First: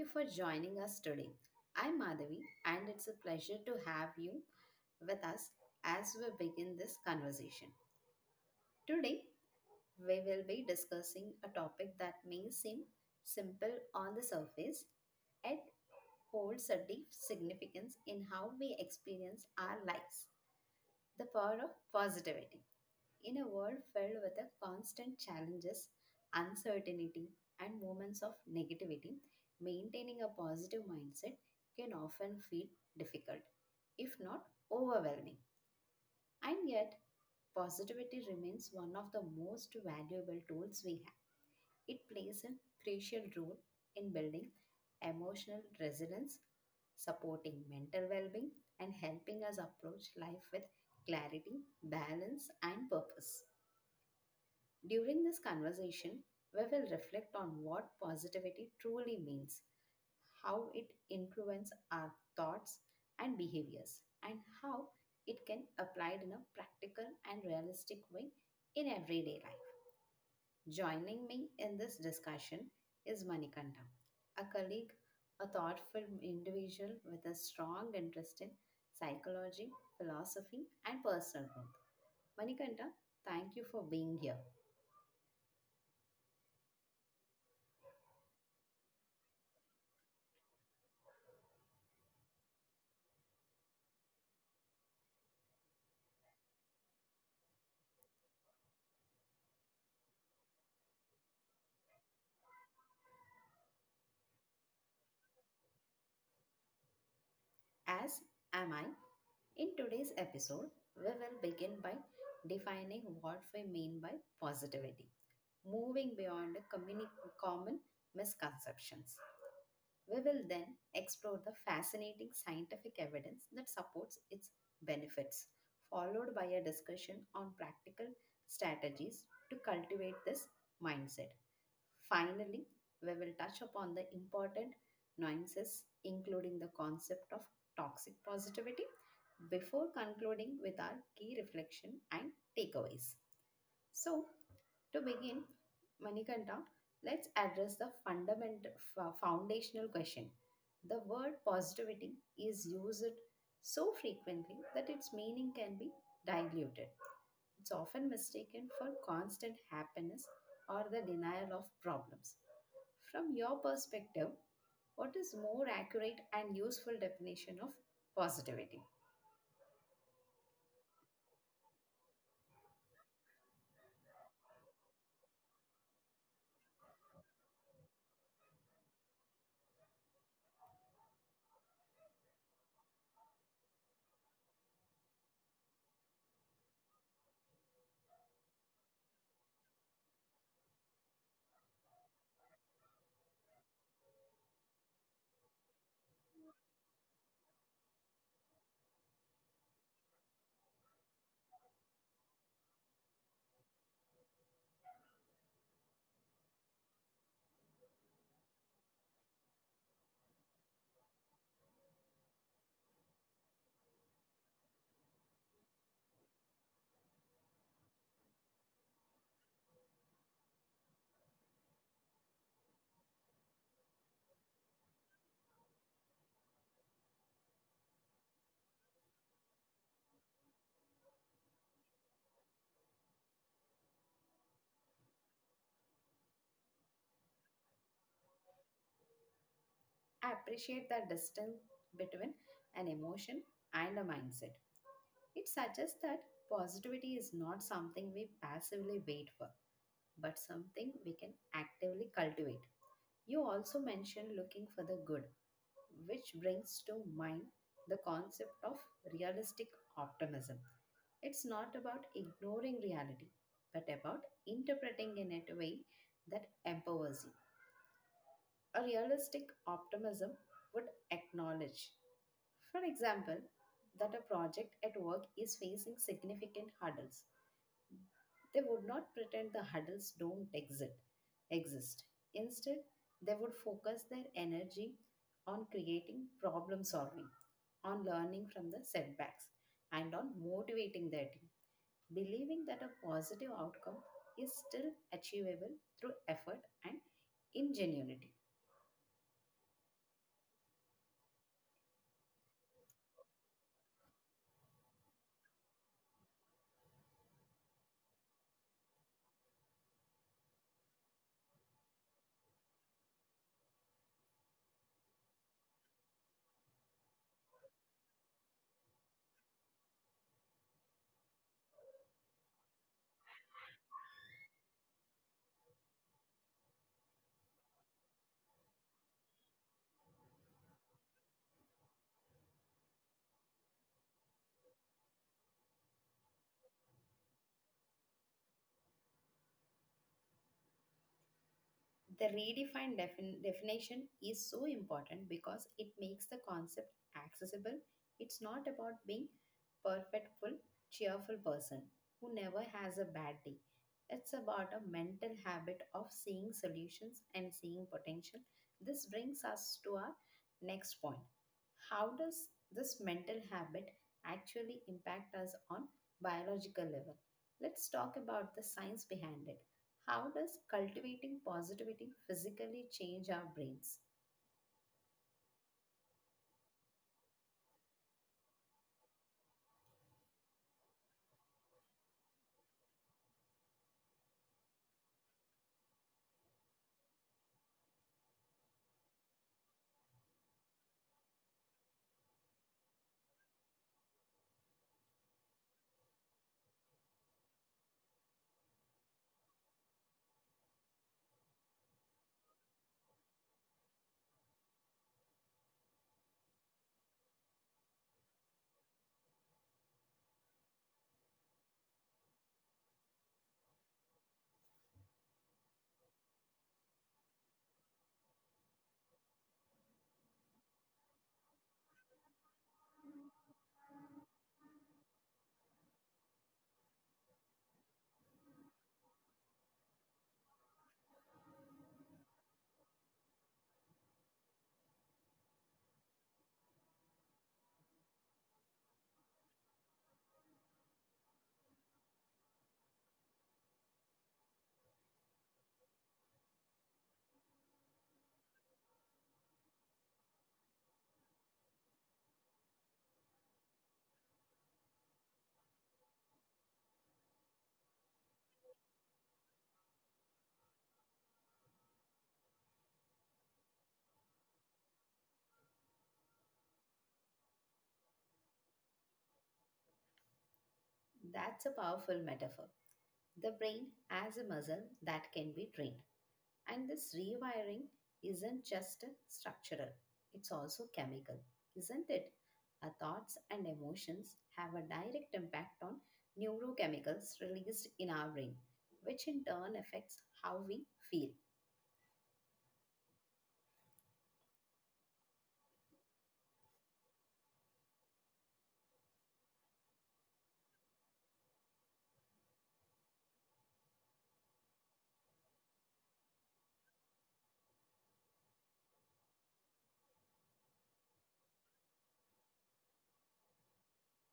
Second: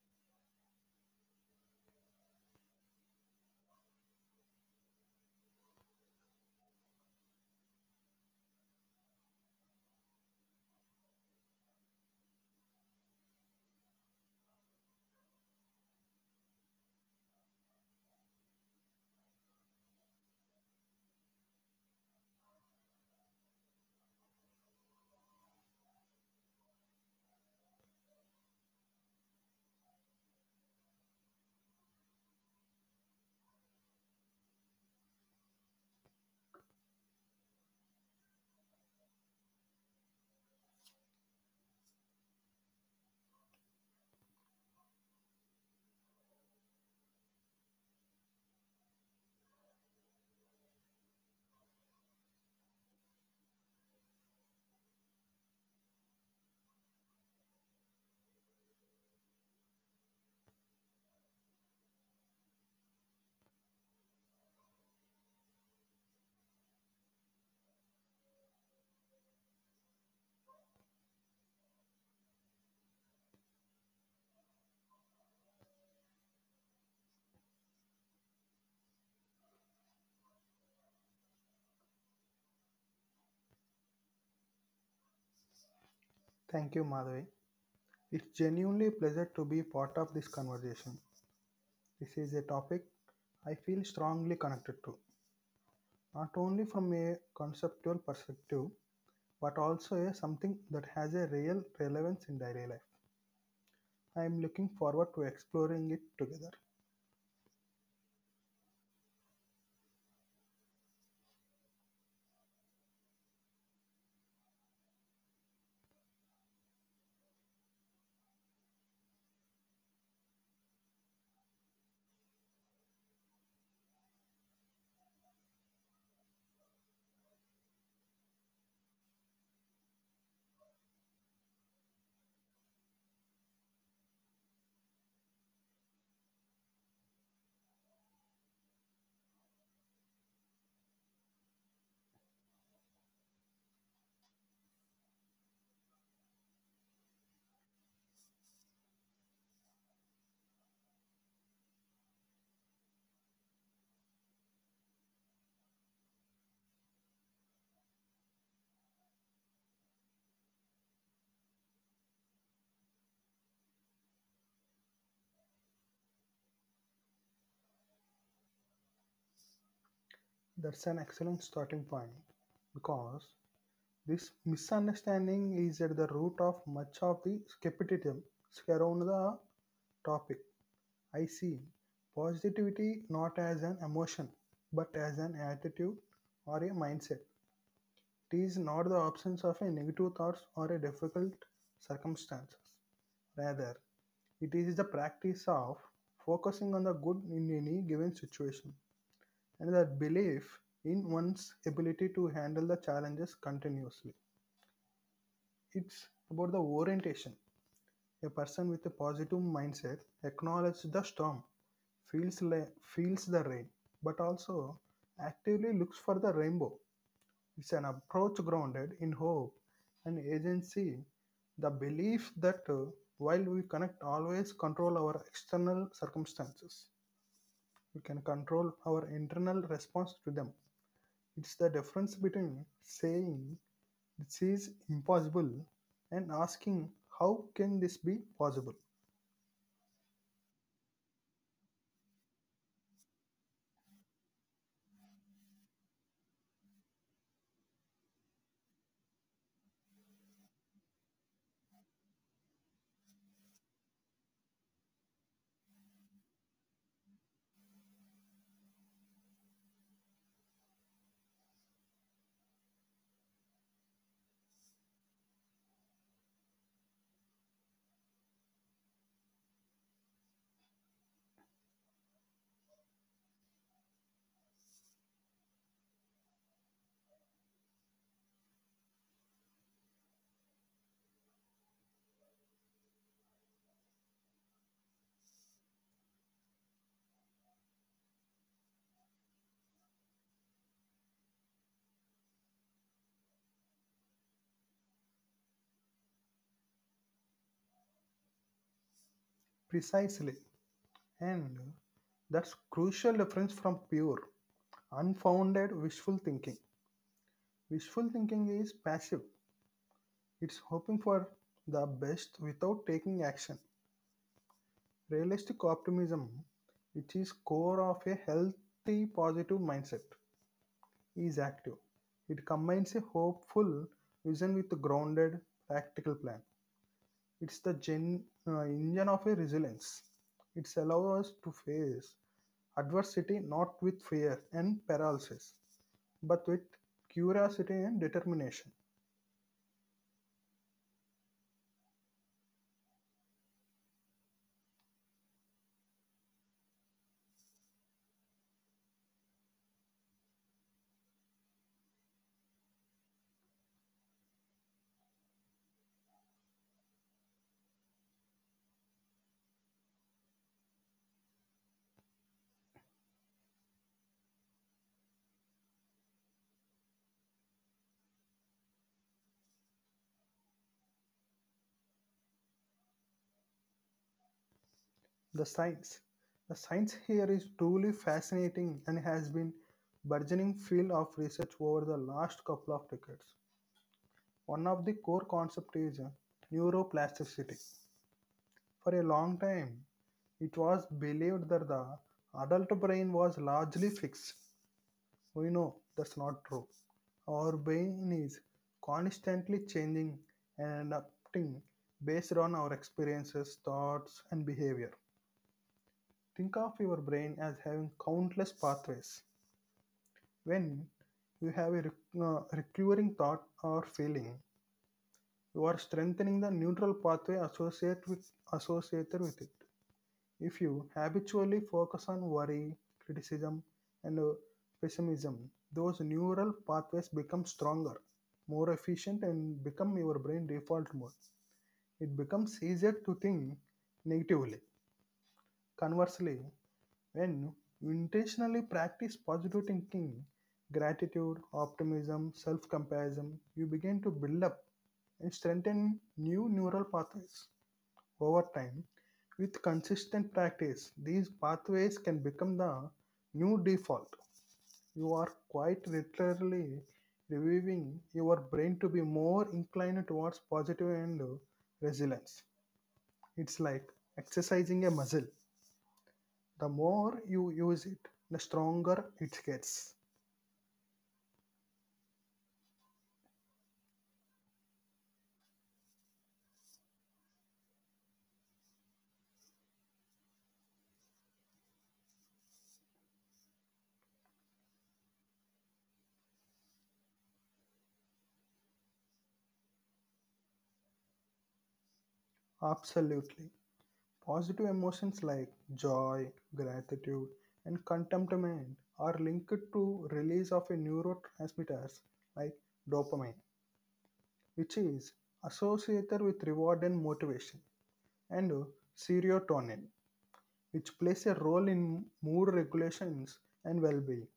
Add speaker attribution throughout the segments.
Speaker 1: you for joining us today. I'm Madhavi, and it's a pleasure to have you with us as we begin this conversation. Today, we will be discussing a topic that may seem simple on the surface, yet holds a deep significance in how we experience our lives, the power of positivity. In a world filled with the constant challenges, uncertainty, and moments of negativity, maintaining a positive mindset can often feel difficult, if not overwhelming. And yet, positivity remains one of the most valuable tools we have. It plays a crucial role in building emotional resilience, supporting mental well being, and helping us approach life with clarity, balance, and purpose. During this conversation, we will reflect on what positivity truly means, how it influences our thoughts and behaviors, and how it can be applied in a practical and realistic way in everyday life. Joining me in this discussion is Manikanta, a colleague, a thoughtful individual with a strong interest in psychology, philosophy, and personal growth. Manikanta, thank you for being here.
Speaker 2: Thank you, Madhavi. It's genuinely a pleasure to be part of this conversation. This is a topic I feel strongly connected to, not only from a conceptual perspective, but also a something that has a real relevance in daily life. I am looking forward to exploring it together.
Speaker 1: As am I. In today's episode, we will begin by defining what we mean by positivity, moving beyond the common misconceptions. We will then explore the fascinating scientific evidence that supports its benefits, followed by a discussion on practical strategies to cultivate this mindset. Finally, we will touch upon the important nuances, including the concept of toxic positivity, before concluding with our key reflection and takeaways. So, to begin, Manikanta, let's address the fundamental foundational question. The word positivity is used so frequently that its meaning can be diluted. It's often mistaken for constant happiness or the denial of problems. From your perspective, what is more accurate and useful definition of positivity?
Speaker 2: That's an excellent starting point because this misunderstanding is at the root of much of the skepticism surrounding the topic. I see positivity not as an emotion but as an attitude or a mindset. It is not the absence of a negative thoughts or a difficult circumstance. Rather, it is the practice of focusing on the good in any given situation and the belief in one's ability to handle the challenges continuously. It's about the orientation. A person with a positive mindset acknowledges the storm, feels la- feels the rain, but also actively looks for the rainbow. It's an approach grounded in hope and agency, the belief that while we connect always control our external circumstances, we can control our internal response to them. It's the difference between saying, this is impossible, and asking, how can this be possible?
Speaker 1: I appreciate the distance between an emotion and a mindset. It suggests that positivity is not something we passively wait for, but something we can actively cultivate. You also mentioned looking for the good, which brings to mind the concept of realistic optimism. It's not about ignoring reality, but about interpreting in it a way that empowers you. A realistic optimism would acknowledge, for example, that a project at work is facing significant hurdles. They would not pretend the hurdles don't exist. Instead, they would focus their energy on creating problem solving, on learning from the setbacks, and on motivating their team, believing that a positive outcome is still achievable through effort and ingenuity.
Speaker 2: Precisely. And that's crucial difference from pure unfounded wishful thinking. Wishful thinking is passive, it's hoping for the best without taking action. Realistic optimism, which is core of a healthy positive mindset, is active. It combines a hopeful vision with a grounded practical plan. It's the engine of a resilience. It allows us to face adversity not with fear and paralysis, but with curiosity and determination.
Speaker 1: The redefined definition is so important because it makes the concept accessible. It's not about being perfectful, cheerful person who never has a bad day. It's about a mental habit of seeing solutions and seeing potential. This brings us to our next point. How does this mental habit actually impact us on biological level? Let's talk about the science behind it. How does cultivating positivity physically change our brains?
Speaker 2: The science. The science here is truly fascinating and has been burgeoning field of research over the last couple of decades. One of the core concepts is neuroplasticity. For a long time, it was believed that the adult brain was largely fixed. We know that's not true. Our brain is constantly changing and adapting based on our experiences, thoughts, and behavior. Think of your brain as having countless pathways. When you have a recurring thought or feeling, you are strengthening the neural pathway associated with it. If you habitually focus on worry, criticism, and pessimism, those neural pathways become stronger, more efficient, and become your brain default mode. It becomes easier to think negatively. Conversely, when you intentionally practice positive thinking, gratitude, optimism, self compassion, you begin to build up and strengthen new neural pathways over time. With consistent practice, these pathways can become the new default. You are quite literally reviving your brain to be more inclined towards positive and resilience. It's like exercising a muscle. The more you use it, the stronger it gets.
Speaker 1: That's a powerful metaphor. The brain as a muscle that can be trained. And this rewiring isn't just structural, it's also chemical, isn't it? Our thoughts and emotions have a direct impact on neurochemicals released in our brain, which in turn affects how we feel.
Speaker 2: Absolutely. Positive emotions like joy, gratitude, and contentment are linked to release of a neurotransmitters like dopamine, which is associated with reward and motivation, and serotonin, which plays a role in mood regulations and well-being.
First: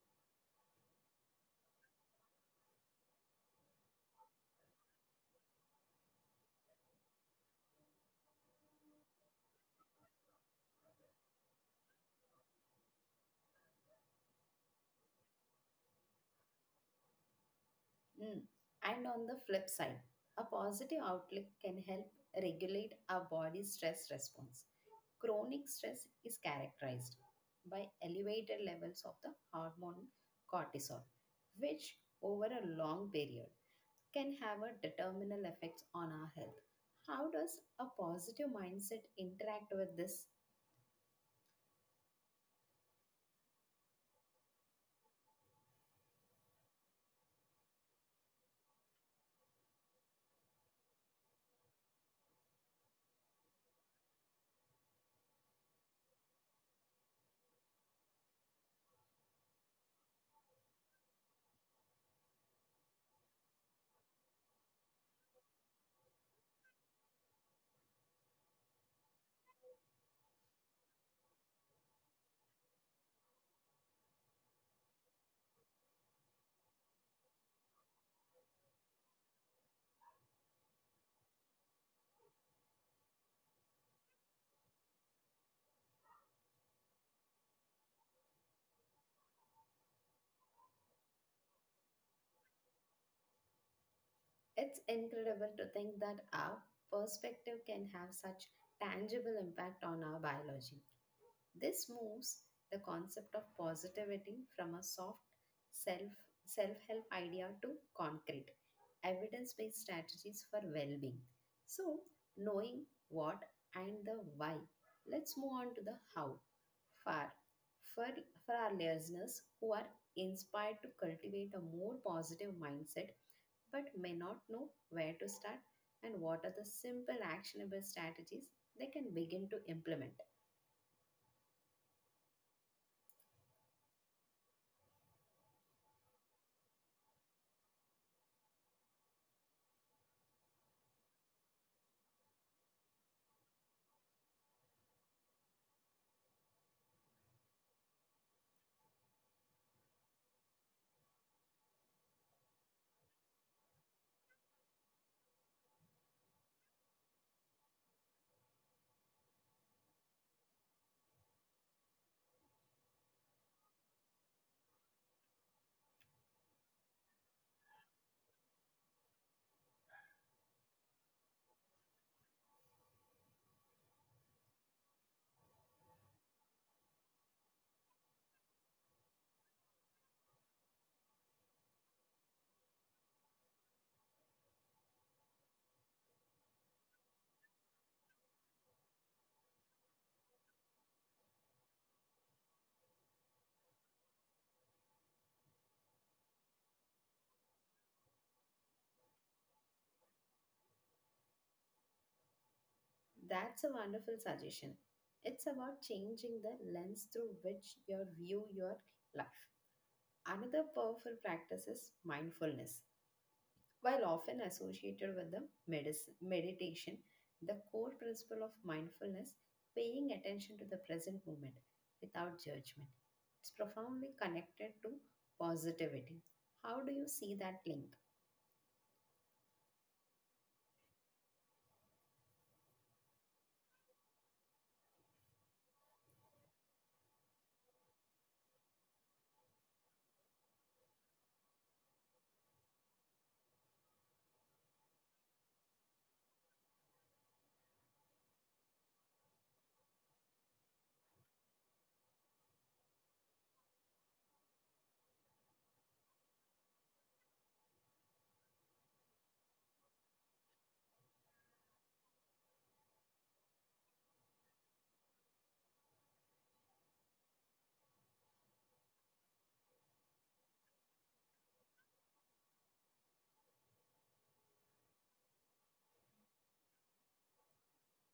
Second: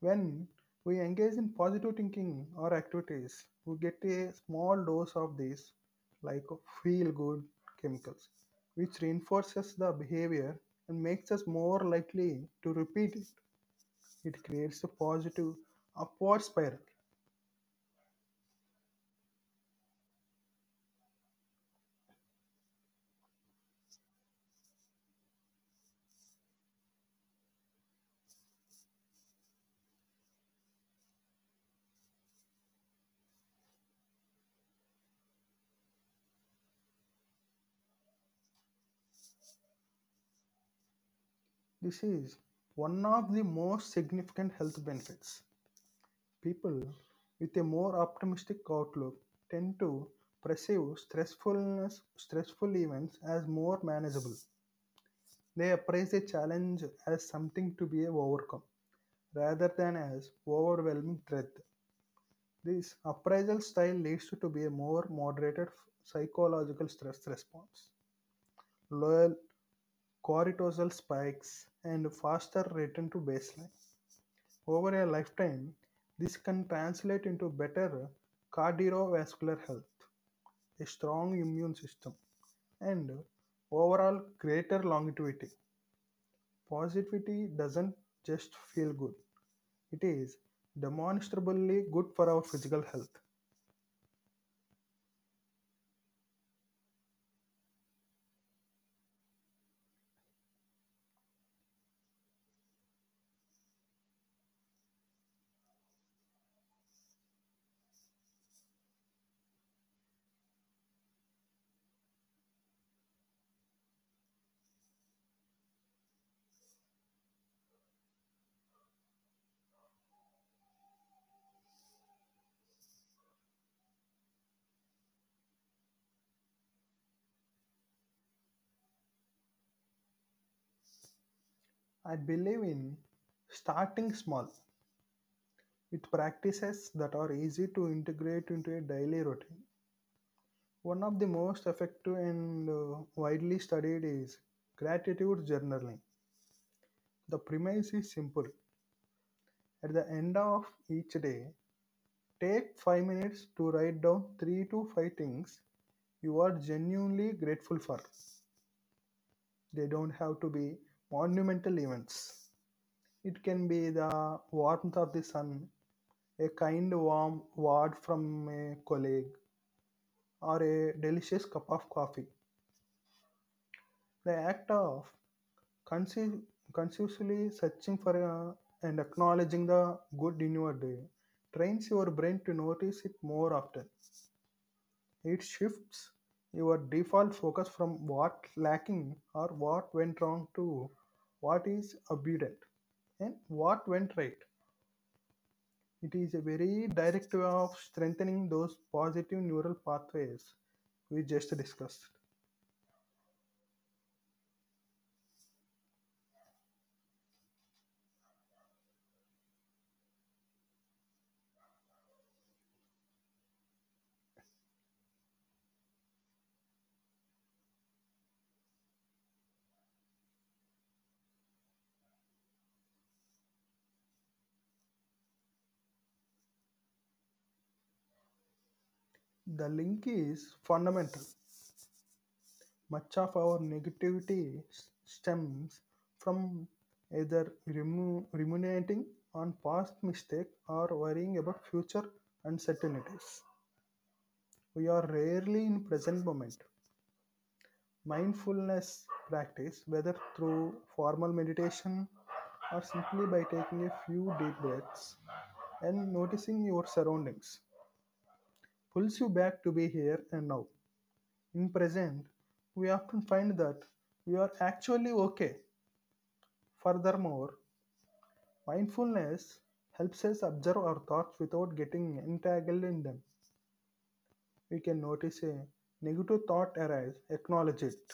Speaker 2: When we engage in positive thinking or activities, we get a small dose of these, like feel good chemicals, which reinforces the behavior and makes us more likely to repeat it. It creates a positive upward spiral.
Speaker 1: Mm. And on the flip side, a positive outlook can help regulate our body's stress response. Chronic stress is characterized by elevated levels of the hormone cortisol, which over a long period can have a determinal effect on our health. How does a positive mindset interact with this?
Speaker 2: This is one of the most significant health benefits. People with a more optimistic outlook tend to perceive stressful events as more manageable. They appraise a challenge as something to be overcome rather than as overwhelming threat. This appraisal style leads to be a more moderated psychological stress response, lower cortisol spikes, and faster return to baseline. Over a lifetime, this can translate into better cardiovascular health, a strong immune system, and overall greater longevity. Positivity doesn't just feel good, it is demonstrably good for our physical health.
Speaker 1: It's incredible to think that our perspective can have such tangible impact on our biology. This moves the concept of positivity from a soft self self help idea to concrete evidence based strategies for well being. So, knowing what and the why, let's move on to the how. For for, for our listeners who are inspired to cultivate a more positive mindset but may not know where to start and what are the simple actionable strategies they can begin to implement.
Speaker 2: I believe in starting small with practices that are easy to integrate into a daily routine. One of the most effective and widely studied is gratitude journaling. The premise is simple. At the end of each day, take 5 minutes to write down 3 to 5 things you are genuinely grateful for. They don't have to be monumental events. It can be the warmth of the sun, a kind warm word from a colleague, or a delicious cup of coffee. The act of consci- consciously searching for and acknowledging the good in your day trains your brain to notice it more often. It shifts your default focus from what lacking or what went wrong to what is abundant and what went right. It is a very direct way of strengthening those positive neural pathways we just discussed.
Speaker 1: That's a wonderful suggestion. It's about changing the lens through which you view your life. Another powerful practice is mindfulness. While often associated with the meditation, the core principle of mindfulness, paying attention to the present moment without judgment, it's profoundly connected to positivity. How do you see that link?
Speaker 2: The link is fundamental. Much of our negativity stems from either ruminating on past mistakes or worrying about future uncertainties. We are rarely in present moment. Mindfulness practice, whether through formal meditation or simply by taking a few deep breaths and noticing your surroundings, pulls you back to be here and now. In present we often find that we are actually okay. Furthermore, mindfulness helps us observe our thoughts without getting entangled in them. We can notice a negative thought arise, acknowledge it,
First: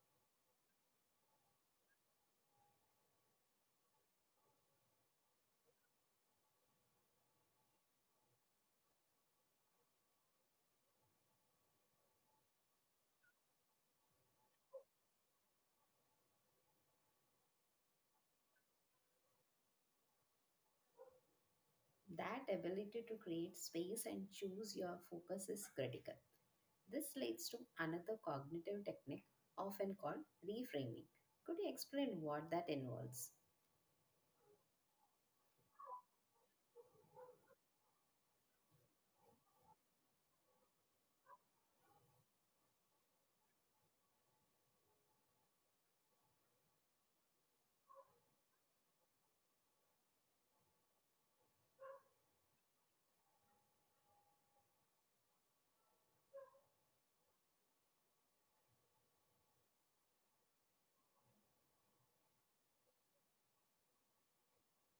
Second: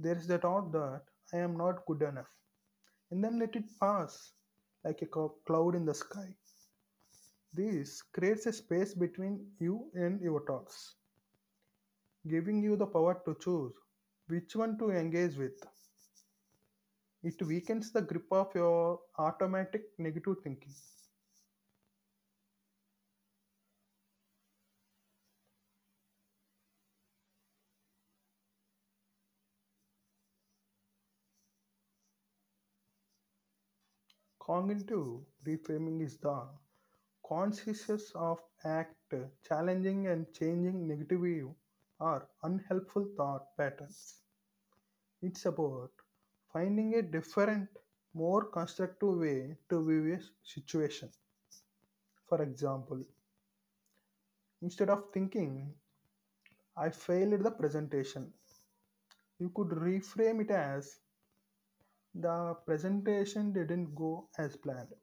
Speaker 2: there's the thought that I am not good enough, and then let it pass like a cloud in the sky. This creates a space between you and your thoughts, giving you the power to choose which one to engage with. It weakens the grip of your automatic negative thinking.
Speaker 1: That ability to create space and choose your focus is critical. This leads to another cognitive technique often called reframing. Could you explain what that involves?
Speaker 2: Cognitive reframing is the consciousness of act challenging and changing negative or unhelpful thought patterns. It's about finding a different, more constructive way to view a situation. For example, instead of thinking, I failed the presentation, you could reframe it as, the presentation didn't go as planned.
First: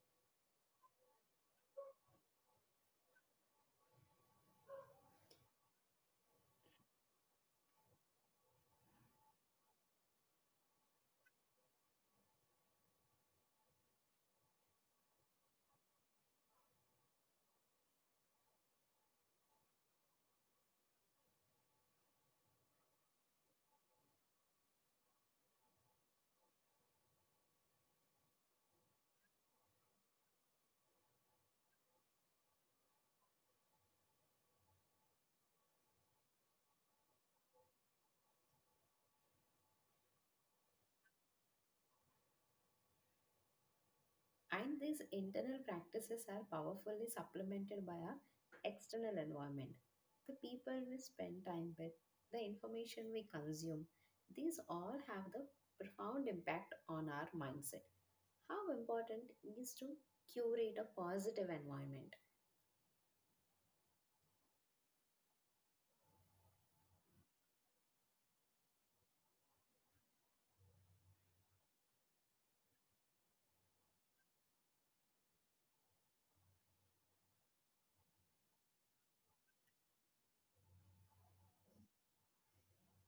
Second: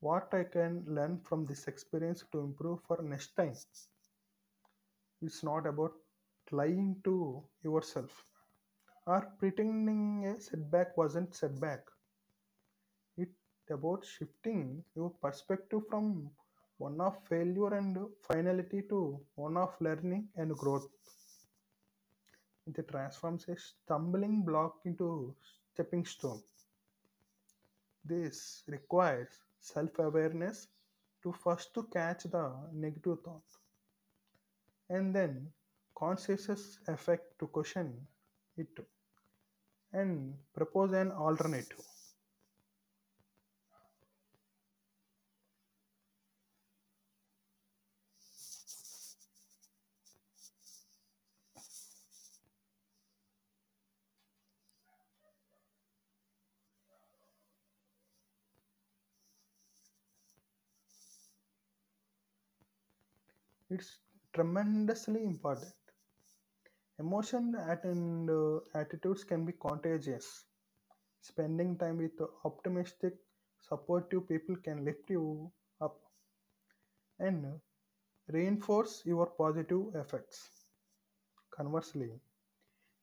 Speaker 2: What I can learn from this experience to improve for next time. It's not about lying to yourself or pretending a setback wasn't setback. It's about shifting your perspective from one of failure and finality to one of learning and growth. It transforms a stumbling block into stepping stone. This requires self-awareness to first to catch the negative thought and then conscious effect to question it and propose an alternative.
Speaker 1: And these internal practices are powerfully supplemented by our external environment. The people we spend time with, the information we consume, these all have the profound impact on our mindset. How important is to curate a positive environment?
Speaker 2: It's tremendously important. Emotion and attitudes can be contagious. Spending time with optimistic, supportive people can lift you up and reinforce your positive effects. Conversely,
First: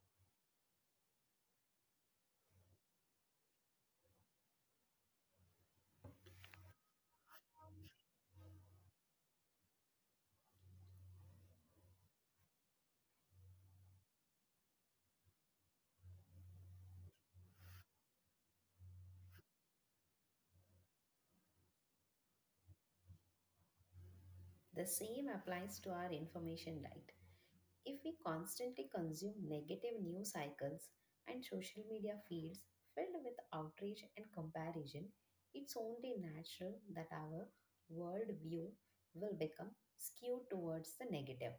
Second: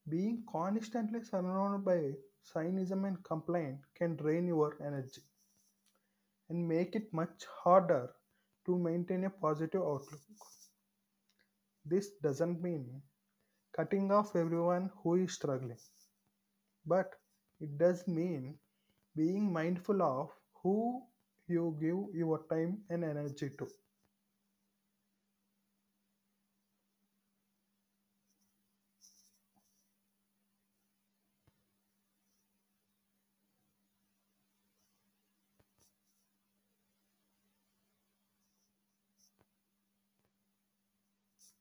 Speaker 2: being constantly surrounded by cynicism and complaint can drain your energy and make it much harder to maintain a positive outlook. This doesn't mean cutting off everyone who is struggling, but it does mean being mindful of who you give your time and energy to.
Speaker 1: The same applies to our information diet. If we constantly consume negative news cycles and social media feeds filled with outrage and comparison, it's only natural that our worldview will become skewed towards the negative.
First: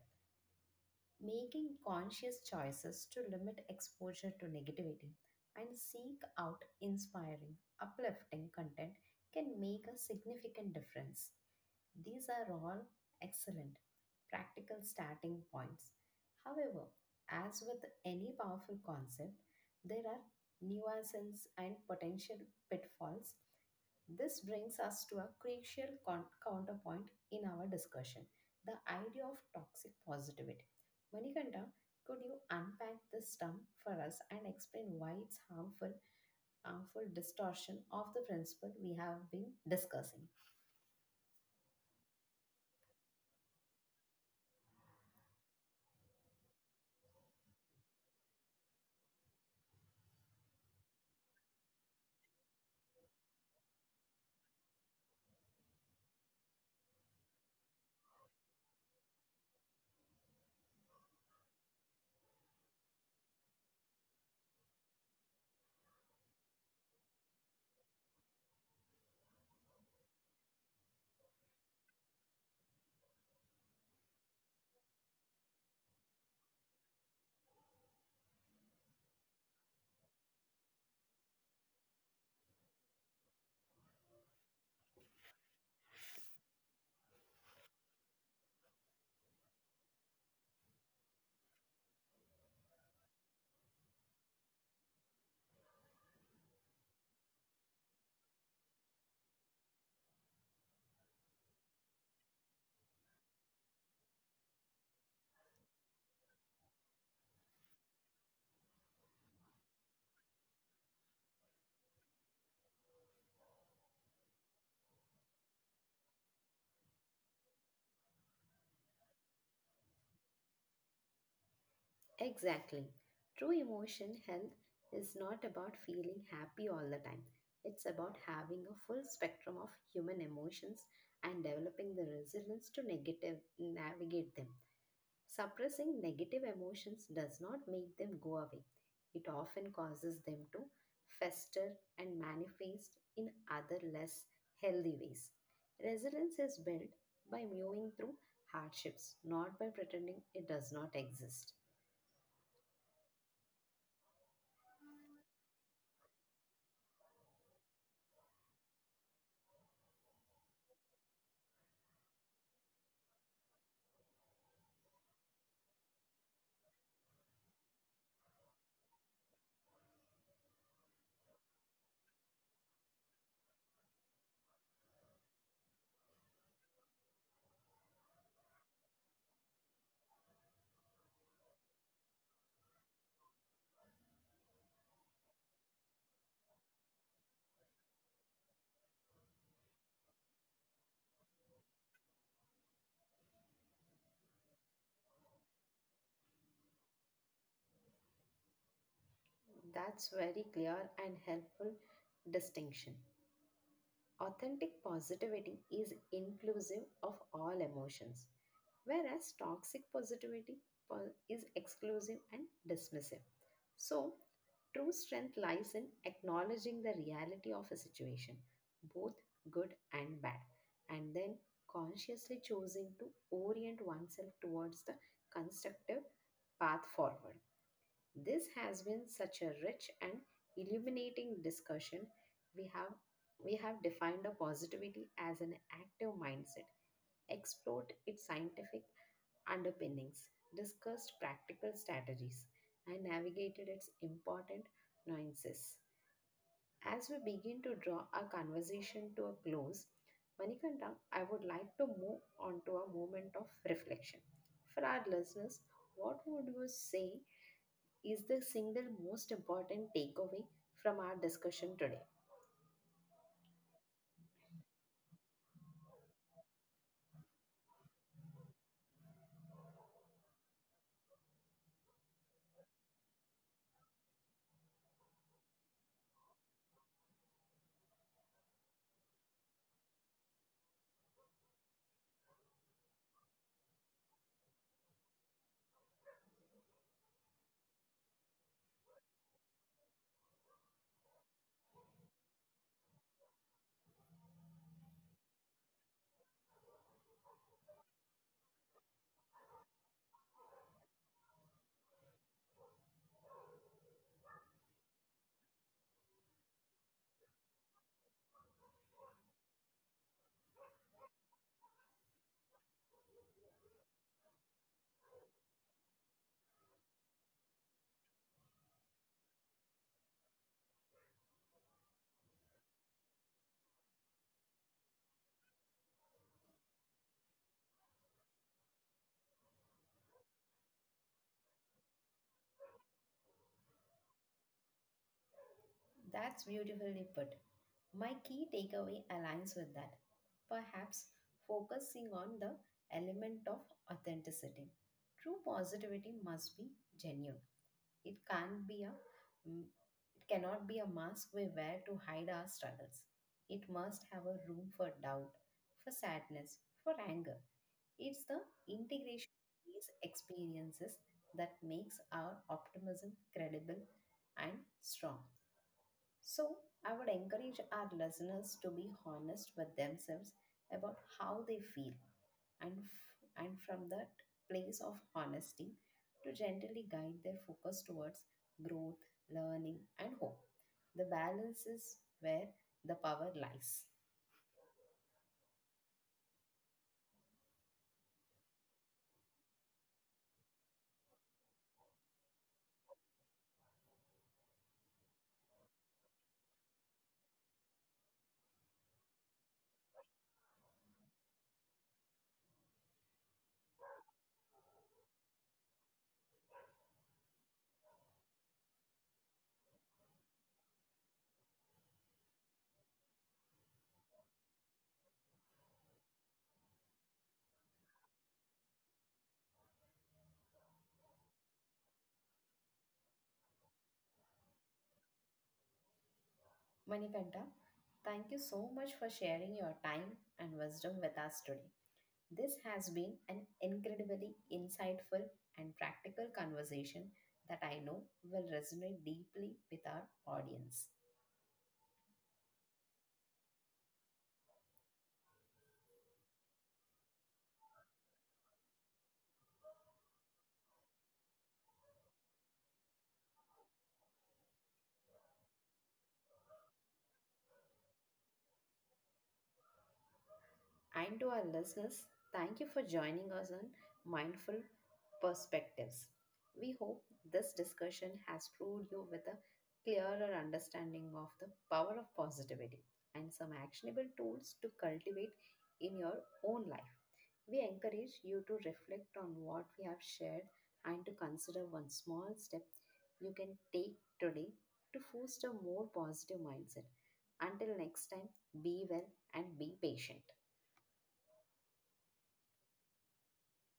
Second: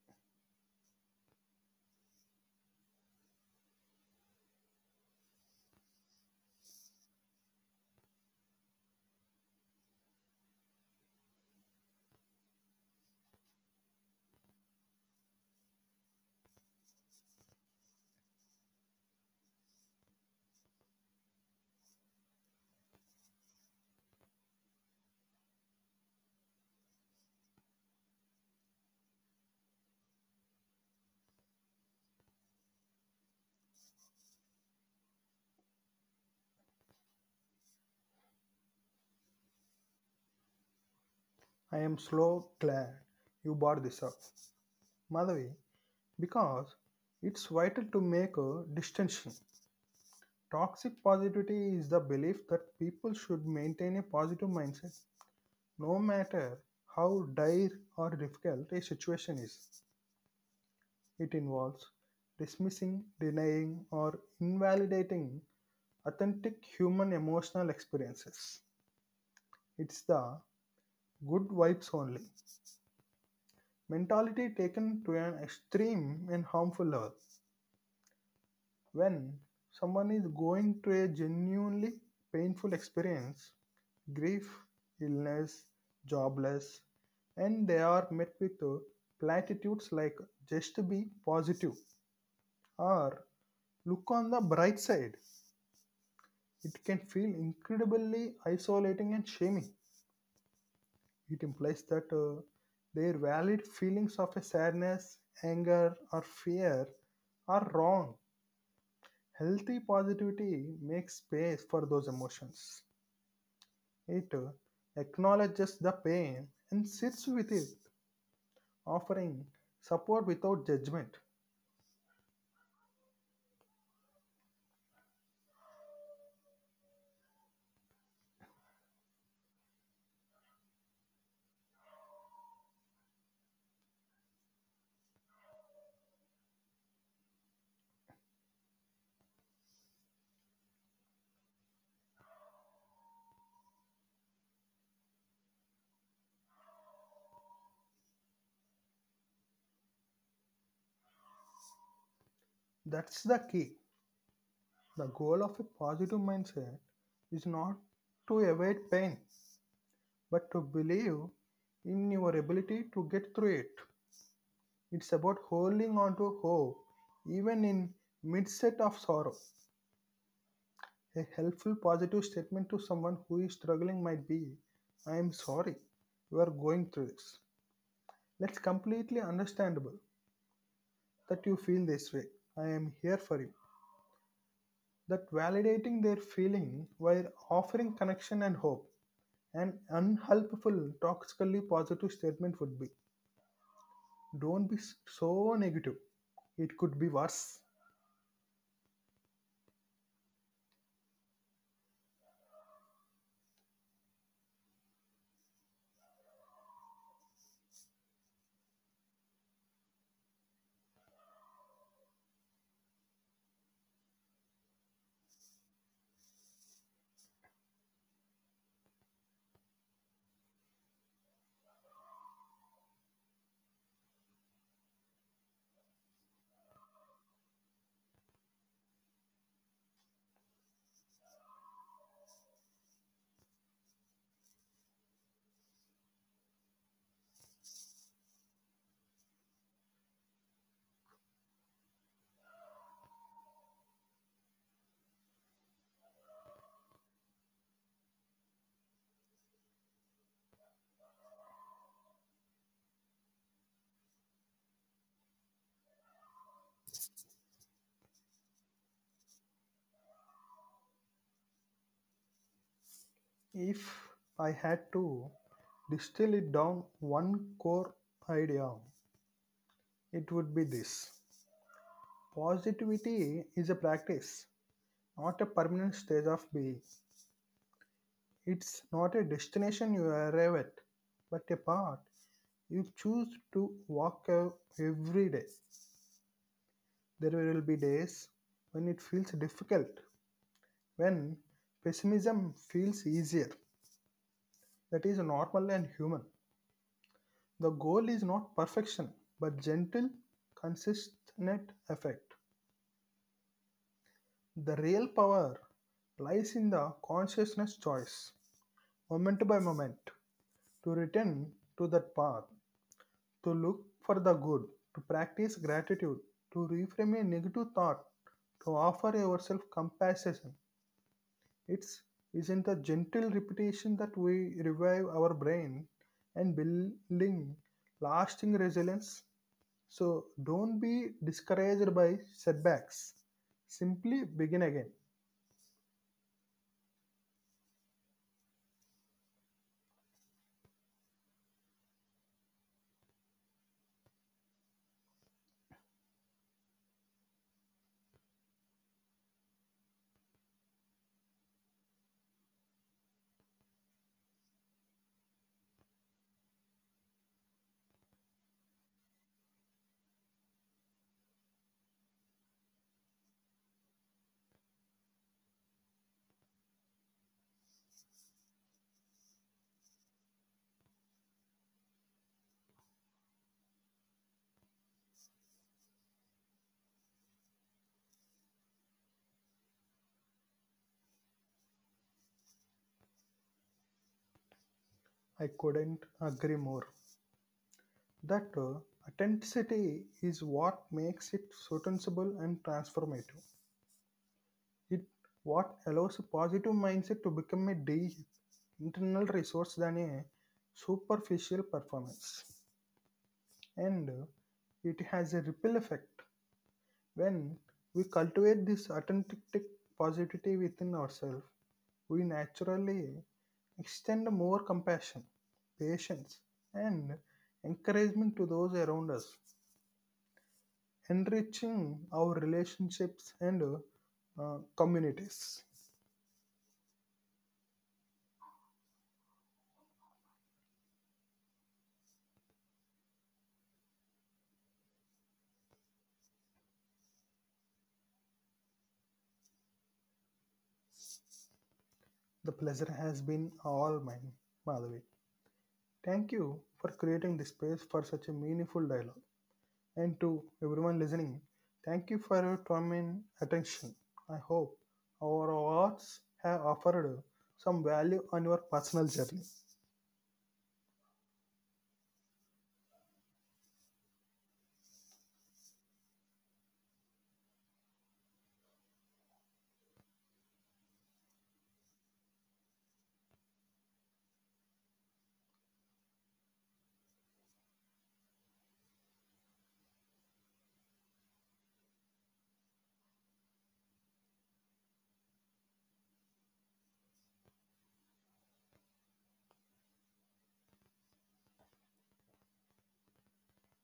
Speaker 1: Making conscious choices to limit exposure to negativity and seek out inspiring, uplifting content can make a significant difference. These are all excellent practical starting points. However, as with any powerful concept, there are nuances and potential pitfalls. This brings us to a crucial counterpoint in our discussion, the idea of toxic positivity. Manikanta, could you unpack this term for us and explain why it's harmful, harmful distortion of the principle we have been discussing?
Speaker 2: I am so glad you brought this up, Madhavi, because it's vital to make a distinction. Toxic positivity is the belief that people should maintain a positive mindset no matter how dire or difficult a situation is. It involves dismissing, denying, or invalidating authentic human emotional experiences. It's the good vibes only mentality taken to an extreme and harmful level. When someone is going through a genuinely painful experience, grief, illness, jobless, and they are met with platitudes like, just be positive, or look on the bright side, it can feel incredibly isolating and shaming. It implies that their valid feelings of a sadness, anger, or fear are wrong. Healthy positivity makes space for those emotions. It acknowledges the pain and sits with it, offering support without judgment.
Speaker 1: Exactly. True emotion health is not about feeling happy all the time. It's about having a full spectrum of human emotions and developing the resilience to negative navigate them. Suppressing negative emotions does not make them go away. It often causes them to fester and manifest in other less healthy ways. Resilience is built by mewing through hardships, not by pretending it does not exist.
Speaker 2: That's the key. The goal of a positive mindset is not to avoid pain, but to believe in your ability to get through it. It's about holding on to hope, even in midset of sorrow. A helpful positive statement to someone who is struggling might be, I am sorry you are going through this. That's completely understandable that you feel this way. I am here for you. That validating their feeling while offering connection and hope. An unhelpful, toxically positive statement would be, don't be so negative. It could be worse.
Speaker 1: That's very clear and helpful distinction. Authentic positivity is inclusive of all emotions, whereas toxic positivity is exclusive and dismissive. So, true strength lies in acknowledging the reality of a situation, both good and bad, and then consciously choosing to orient oneself towards the constructive path forward. This has been such a rich and illuminating discussion. We have we have defined a positivity as an active mindset, explored its scientific underpinnings, discussed practical strategies, and navigated its important nuances. As we begin to draw our conversation to a close, Manikanta, I would like to move on to a moment of reflection. For our listeners, what would you say is the single most important takeaway from our discussion today?
Speaker 2: If I had to distill it down one core idea, it would be this: positivity is a practice, not a permanent state of being. It's not a destination you arrive at, but a path you choose to walk every day. There will be days when it feels difficult, when pessimism feels easier. That is normal and human. The goal is not perfection, but gentle, consistent effect. The real power lies in the consciousness choice, moment by moment, to return to that path, to look for the good, to practice gratitude, to reframe a negative thought, to offer yourself compassion. It's isn't the gentle repetition that we revive our brain and building lasting resilience. So don't be discouraged by setbacks. Simply begin again.
Speaker 1: That's beautifully put. My key takeaway aligns with that. Perhaps focusing on the element of authenticity. True positivity must be genuine. It can't be a mm, It cannot be a mask we wear to hide our struggles. It must have a room for doubt, for sadness, for anger. It's the integration of these experiences that makes our optimism credible and strong. So, I would encourage our listeners to be honest with themselves about how they feel and from that place of honesty to gently guide their focus towards growth, learning, and hope. The balance is where the power lies.
Speaker 2: I couldn't agree more. That authenticity is what makes it sustainable and transformative. It what allows a positive mindset to become a deep internal resource than a superficial performance. And it has a ripple effect. When we cultivate this authentic positivity within ourselves, we naturally extend more compassion, patience, and encouragement to those around us, enriching our relationships and communities.
Speaker 1: Manikanta, thank you so much for sharing your time and wisdom with us today. This has been an incredibly insightful and practical conversation that I know will resonate deeply with our audience.
Speaker 2: The pleasure has been all mine, Madhavi. Thank you for creating this space for such a meaningful dialogue. And to everyone listening, thank you for your time and attention. I hope our awards have offered some value on your personal journey.
Speaker 1: And to our listeners, thank you for joining us on Mindful Perspectives. We hope this discussion has proved you with a clearer understanding of the power of positivity and some actionable tools to cultivate in your own life. We encourage you to reflect on what we have shared and to consider one small step you can take today to foster a more positive mindset. Until next time, be well and be patient.